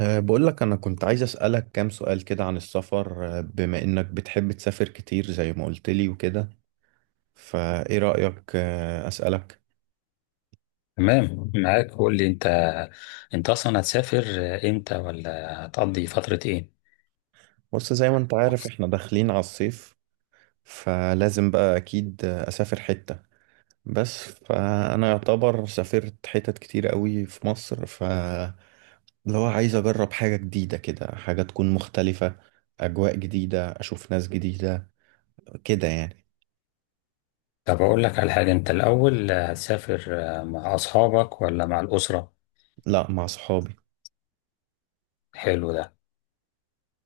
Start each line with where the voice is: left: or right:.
right: بقول لك أنا كنت عايز أسألك كام سؤال كده عن السفر بما إنك بتحب تسافر كتير زي ما قلت لي وكده. فإيه رأيك؟ أسألك.
left: تمام معاك، قول لي انت اصلا هتسافر امتى، ولا هتقضي فترة ايه؟
right: بص زي ما أنت عارف إحنا داخلين على الصيف، فلازم بقى أكيد أسافر حتة. بس فأنا يعتبر سافرت حتت كتير قوي في مصر، فلو عايز أجرب حاجة جديدة كده، حاجة تكون مختلفة، أجواء جديدة، أشوف ناس جديدة كده يعني.
left: طب اقول لك على حاجة، انت الاول هتسافر مع اصحابك ولا مع الاسرة؟
right: لا، مع صحابي.
left: حلو ده.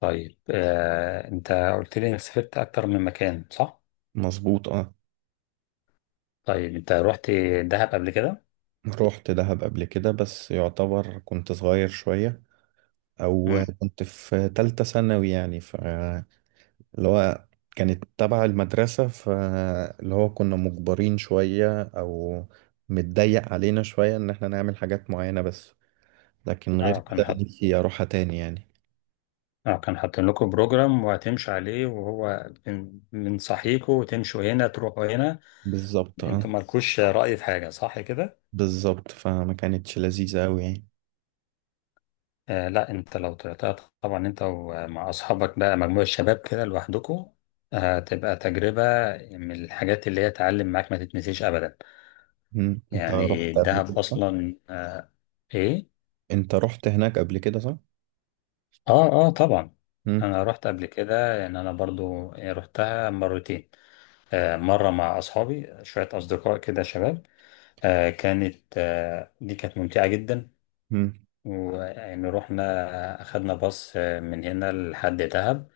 left: طيب انت قلت لي انك سافرت اكتر من مكان، صح؟
right: مظبوط اه.
left: طيب انت رحت دهب قبل كده؟
right: رحت دهب قبل كده بس يعتبر كنت صغير شوية، أو
left: امم.
right: كنت في تالتة ثانوي يعني اللي هو كانت تبع المدرسة، فاللي هو كنا مجبرين شوية، أو متضيق علينا شوية إن احنا نعمل حاجات معينة بس. لكن غير
left: اه، كان
right: كده
left: حط
right: نفسي أروحها تاني يعني.
left: اه كان حاطين لكم بروجرام وهتمشوا عليه، وهو من صحيكوا وتمشوا هنا تروحوا هنا،
right: بالظبط
left: انتوا
right: اه.
left: مالكوش رأي في حاجة، صح كده؟
right: بالظبط، فما كانتش لذيذة أوي يعني.
left: آه، لا، انت لو طلعتها طبعا انت ومع اصحابك بقى مجموعة شباب كده لوحدكم، هتبقى تجربة من الحاجات اللي هي تعلم معاك ما تتنسيش ابدا.
right: مم. أنت رحت
left: يعني
right: قبل
left: الدهب
right: كده صح؟
left: اصلا، آه، ايه؟
right: أنت رحت هناك قبل كده صح؟
left: اه، اه، طبعا.
right: مم.
left: انا رحت قبل كده، يعني انا برضو رحتها مرتين. آه، مرة مع اصحابي، شوية اصدقاء كده شباب. آه كانت آه دي كانت ممتعة جدا.
right: مم.
left: ويعني رحنا، اخدنا باص من هنا لحد دهب.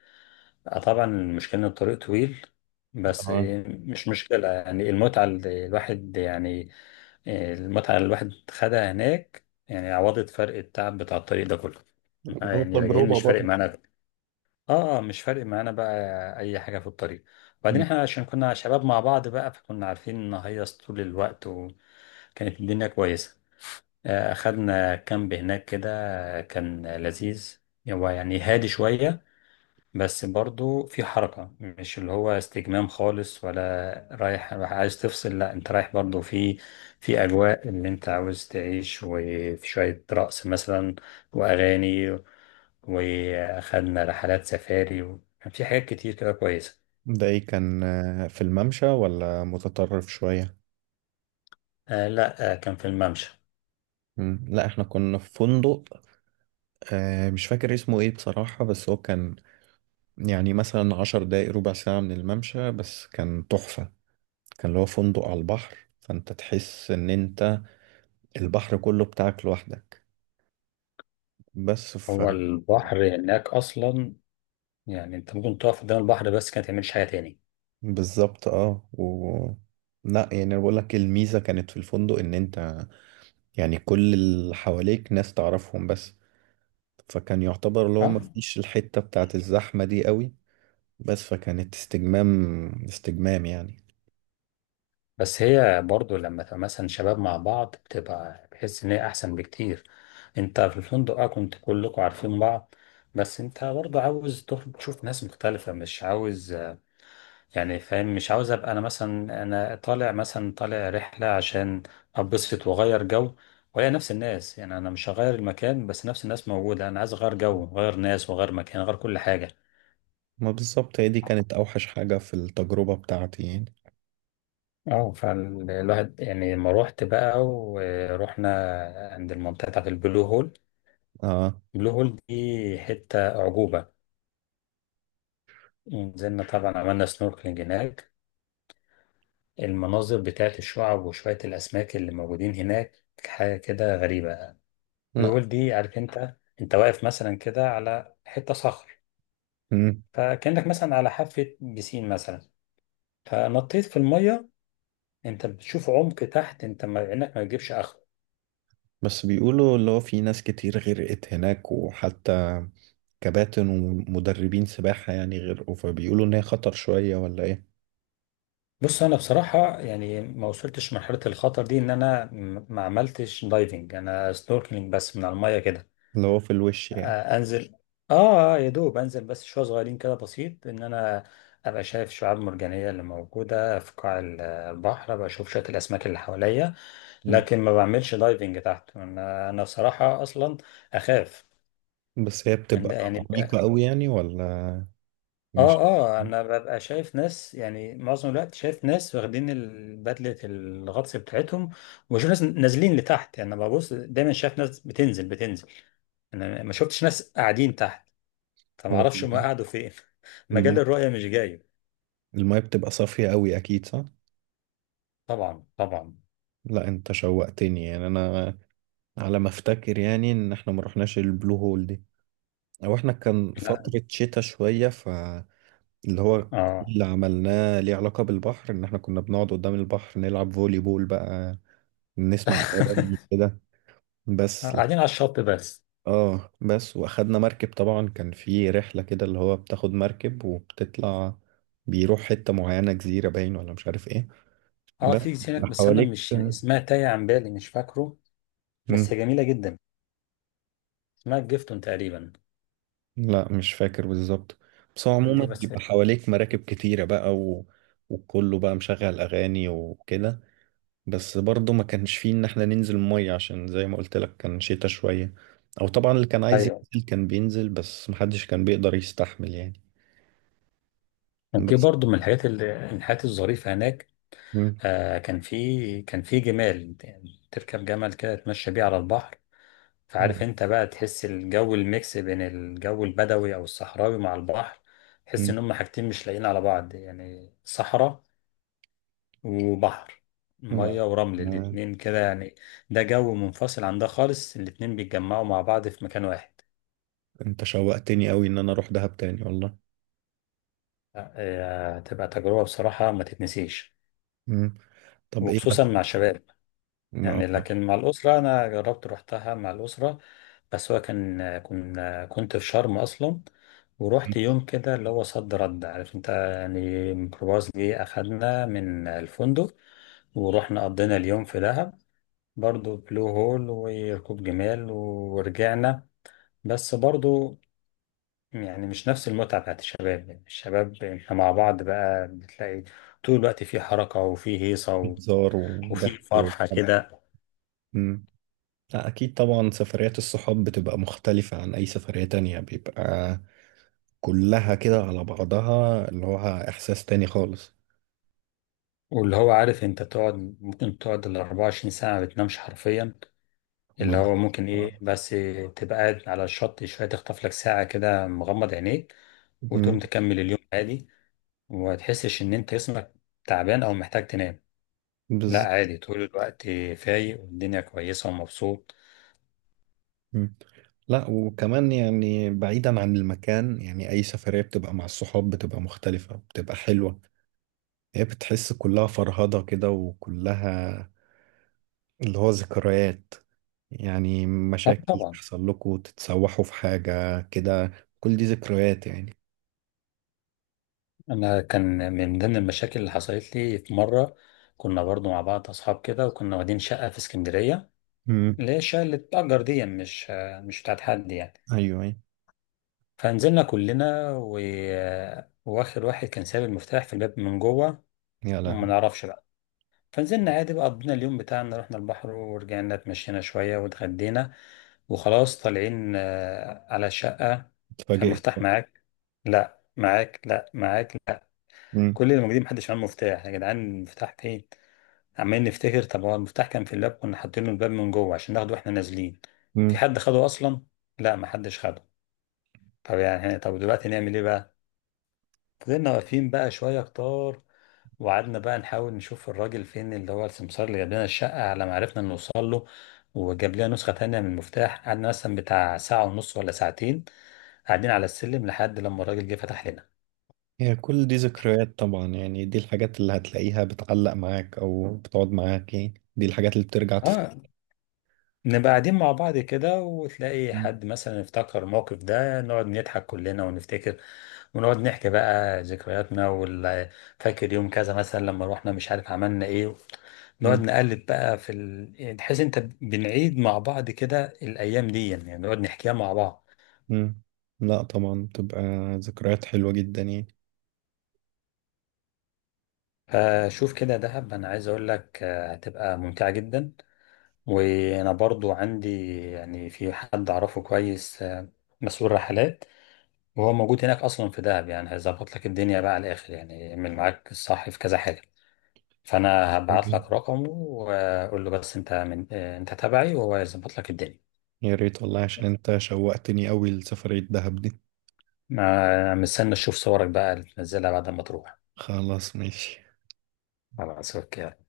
left: طبعا المشكلة إن الطريق طويل، بس
right: اه،
left: مش مشكلة، يعني المتعة اللي الواحد يعني، المتعة اللي الواحد خدها هناك يعني عوضت فرق التعب بتاع الطريق ده كله.
right: هو
left: يعني راجعين
right: تجربة
left: مش فارق
right: برضه.
left: معانا. اه، مش فارق معانا بقى أي حاجة في الطريق. وبعدين احنا عشان كنا شباب مع بعض بقى، فكنا عارفين نهيص طول الوقت، وكانت الدنيا كويسة. أخدنا كامب هناك كده، كان لذيذ. هو يعني هادي شوية، بس برضو في حركة، مش اللي هو استجمام خالص ولا رايح عايز تفصل، لا انت رايح برضو في اجواء اللي انت عاوز تعيش، وفي شوية رقص مثلا واغاني. واخدنا رحلات سفاري، وكان في حاجات كتير كده كويسة.
right: ده ايه، كان في الممشى ولا متطرف شوية؟
left: آه، لا، آه، كان في الممشى.
right: مم. لا، احنا كنا في فندق. مش فاكر اسمه ايه بصراحة، بس هو كان يعني مثلا 10 دقايق ربع ساعة من الممشى، بس كان تحفة. كان اللي هو فندق على البحر، فانت تحس ان انت البحر كله بتاعك لوحدك. بس ف.
left: هو البحر هناك اصلا، يعني انت ممكن تقف قدام البحر بس كانت تعملش حاجة تاني.
right: بالظبط اه و. لا يعني انا بقول لك الميزه كانت في الفندق، ان انت يعني كل اللي حواليك ناس تعرفهم بس. فكان يعتبر اللي هو
left: اه،
right: مفيش الحتة بتاعت الزحمة دي قوي. بس فكانت استجمام، استجمام يعني.
left: بس هي برضو لما تبقى مثلا شباب مع بعض بتبقى بحس ان هي احسن بكتير. انت في الفندق كنت كلكم عارفين بعض، بس انت برضو عاوز تخرج تشوف ناس مختلفة، مش عاوز يعني فاهم، مش عاوز ابقى انا مثلا، انا طالع مثلا طالع رحلة عشان ابسط واغير جو، وهي نفس الناس، يعني انا مش هغير المكان بس نفس الناس موجودة، انا عايز اغير جو، غير ناس وغير مكان، غير كل حاجة.
right: ما بالظبط، هي دي كانت أوحش حاجة في التجربة بتاعتي يعني.
left: اه، فالواحد يعني لما روحت بقى ورحنا عند المنطقة بتاعت البلو هول،
right: اه.
left: بلو هول دي حتة أعجوبة. نزلنا طبعا، عملنا سنوركلينج هناك. المناظر بتاعت الشعب وشوية الأسماك اللي موجودين هناك حاجة كده غريبة. بلو
right: لا.
left: هول دي عارف أنت واقف مثلا كده على حتة صخر،
right: مم.
left: فكأنك مثلا على حافة بسين مثلا، فنطيت في المية. أنت بتشوف عمق تحت أنت، ما إنك ما بتجيبش آخره.
right: بس بيقولوا اللي هو في ناس كتير غرقت هناك، وحتى كباتن ومدربين سباحة يعني غرقوا، فبيقولوا إن هي خطر شوية ولا إيه.
left: بص، أنا بصراحة يعني ما وصلتش مرحلة الخطر دي، إن أنا ما عملتش دايفنج، أنا سنوركلينج بس من على المية كده.
right: اللي هو في الوش يعني.
left: انزل، يا دوب انزل بس شويه صغيرين كده، بسيط، ان انا ابقى شايف شعاب مرجانيه اللي موجوده في قاع البحر، ابقى اشوف شويه الاسماك اللي حواليا.
right: مم.
left: لكن ما بعملش دايفنج تحت، انا بصراحه اصلا اخاف.
right: بس هي
left: يعني
right: بتبقى
left: يعني-
right: عميقة قوي يعني ولا مش.
left: اه، اه، انا ببقى شايف ناس، يعني معظم الوقت شايف ناس واخدين بدله الغطس بتاعتهم، وبشوف ناس نازلين لتحت، يعني انا ببص دايما شايف ناس بتنزل بتنزل، انا ما شفتش ناس قاعدين تحت، فما اعرفش هم
right: ولا-.
left: قعدوا فين.
right: الماء
left: مجال الرؤية مش جاي.
right: الماء بتبقى صافية قوي أكيد صح؟
left: طبعا، طبعا.
right: لا، انت شوقتني يعني انا، على ما افتكر يعني ان احنا ما رحناش البلو هول دي، او احنا كان
left: لا،
right: فترة شتاء شوية، فاللي هو كل
left: اه.
right: اللي عملناه ليه علاقة بالبحر ان احنا كنا بنقعد قدام البحر نلعب فولي بول بقى، نسمع اغاني كده. بس لا.
left: قاعدين على الشط بس.
right: اه، بس واخدنا مركب طبعا، كان في رحلة كده اللي هو بتاخد مركب وبتطلع، بيروح حتة معينة، جزيرة باين ولا مش عارف ايه.
left: اه،
right: بس
left: في هناك بس انا
right: حواليك.
left: مش، يعني اسمها تايه عن بالي، مش فاكره، بس هي جميله جدا، اسمها جيفتون تقريبا.
right: لا، مش فاكر بالظبط. بس هو عموما
left: دي بس.
right: بيبقى حواليك مراكب كتيرة بقى و... وكله بقى مشغل أغاني وكده. بس برضه ما كانش فيه إن احنا ننزل مية، عشان زي ما قلت لك كان شتا شوية. أو طبعا اللي كان عايز
left: ايوه.
right: ينزل كان بينزل، بس محدش كان بيقدر يستحمل يعني.
left: دي
right: بس.
left: برضو من الحاجات الظريفه هناك.
right: مم.
left: آه، كان في جمال، يعني تركب جمل كده تمشي بيه على البحر، فعارف
right: آه.
left: انت بقى، تحس الجو الميكس بين الجو البدوي او الصحراوي مع البحر، تحس
right: مم.
left: ان هم حاجتين مش لاقيين على بعض، يعني صحراء وبحر،
right: لا.
left: ميه ورمل
right: آه.
left: الاتنين كده يعني. ده جو منفصل عن ده خالص، الاتنين بيتجمعوا مع بعض في مكان واحد.
right: أنت شوقتني أوي إن أنا أروح دهب تاني والله.
left: تبقى تجربة بصراحة ما تتنسيش،
right: مم. طب إيه
left: وخصوصا
right: مثلا؟
left: مع الشباب.
right: ما.
left: يعني لكن مع الأسرة، أنا جربت روحتها مع الأسرة، بس هو كان كنا كنت في شرم أصلا، ورحت يوم كده اللي هو صد رد، عارف أنت، يعني ميكروباص جه أخدنا من الفندق ورحنا قضينا اليوم في دهب، برضو بلو هول وركوب جمال، ورجعنا، بس برضو يعني مش نفس المتعة بتاعت الشباب. يعني الشباب احنا مع بعض بقى بتلاقي طول الوقت في حركة وفي هيصة
right: هزار
left: وفي
right: وضحك
left: فرحة
right: وحب.
left: كده.
right: لا، أكيد طبعا سفريات الصحاب بتبقى مختلفة عن أي سفرية تانية، بيبقى كلها كده على بعضها، اللي هو إحساس تاني خالص.
left: واللي هو عارف انت، ممكن تقعد ال 24 ساعة ما بتنامش حرفيا،
right: هما
left: اللي
right: ب-.
left: هو ممكن ايه،
right: آه.
left: بس تبقى قاعد على الشط شوية تخطف لك ساعة كده مغمض عينيك، وتقوم
right: مم.
left: تكمل اليوم عادي، وما تحسش ان انت جسمك تعبان او محتاج تنام، لا
right: بز...
left: عادي، طول الوقت فايق والدنيا كويسة ومبسوط.
right: مم. لا، وكمان يعني بعيدا عن المكان، يعني أي سفرية بتبقى مع الصحاب بتبقى مختلفة، بتبقى حلوة. هي بتحس كلها فرهضة كده، وكلها اللي هو ذكريات يعني،
left: اه،
right: مشاكل
left: طبعا.
right: تحصل لكم، تتسوحوا في حاجة كده. كل دي ذكريات يعني.
left: انا كان من ضمن المشاكل اللي حصلت لي في مرة، كنا برضو مع بعض اصحاب كده وكنا واخدين شقة في اسكندرية،
right: مم.
left: اللي هي الشقة اللي بتتأجر دي مش بتاعت حد يعني.
right: ايوه أيوه.
left: فنزلنا كلنا و... واخر واحد كان ساب المفتاح في الباب من جوه،
right: يا
left: وما
right: لهوي.
left: نعرفش بقى. فنزلنا عادي بقى، قضينا اليوم بتاعنا، رحنا البحر ورجعنا، اتمشينا شوية واتغدينا، وخلاص طالعين على الشقة.
right: اتفاجئت
left: فالمفتاح
right: بقى.
left: معاك؟ لا، معاك؟ لا، معاك؟ لا.
right: مم.
left: كل اللي موجودين محدش معاه مفتاح، يا جدعان المفتاح فين؟ عمالين نفتكر، طب هو المفتاح كان في الباب، كنا حاطينه الباب من جوه عشان ناخده واحنا نازلين، في
right: مم.
left: حد خده اصلا؟ لا، محدش خده. طب يعني، طب دلوقتي نعمل ايه بقى؟ فضلنا واقفين بقى شوية كتار، وقعدنا بقى نحاول نشوف الراجل فين، اللي هو السمسار اللي جاب لنا الشقة، على ما عرفنا نوصل له وجاب لنا نسخة تانية من المفتاح، قعدنا مثلا بتاع ساعة ونص ولا ساعتين قاعدين على السلم لحد لما الراجل جه فتح لنا.
right: هي كل دي ذكريات طبعا يعني، دي الحاجات اللي هتلاقيها بتعلق معاك او بتقعد معاك يعني، دي الحاجات اللي بترجع تفتكر.
left: اه، نبقى قاعدين مع بعض كده وتلاقي
right: مم.
left: حد مثلا افتكر الموقف ده، نقعد نضحك كلنا ونفتكر، ونقعد نحكي بقى ذكرياتنا فاكر يوم كذا مثلا لما روحنا، مش عارف عملنا ايه، نقعد
right: مم.
left: نقلب بقى في ال... يعني تحس انت بنعيد مع بعض كده الايام دي، يعني نقعد نحكيها مع بعض.
right: مم. لا، طبعا بتبقى ذكريات حلوة جدا يعني.
left: فشوف كده دهب، انا عايز اقول لك هتبقى ممتعة جدا، وانا برضو عندي يعني في حد اعرفه كويس، مسؤول رحلات، وهو موجود هناك اصلا في دهب، يعني هيظبط لك الدنيا بقى على الاخر، يعني يعمل معاك الصح في كذا حاجه، فانا هبعت لك
right: طيب.
left: رقمه واقول له، بس انت من آه، انت تبعي، وهو يظبط لك الدنيا.
right: يا ريت والله، عشان انت شوقتني قوي لسفرية دهب دي.
left: ما مستني اشوف صورك بقى اللي تنزلها بعد ما تروح،
right: خلاص ماشي
left: على راسك يعني.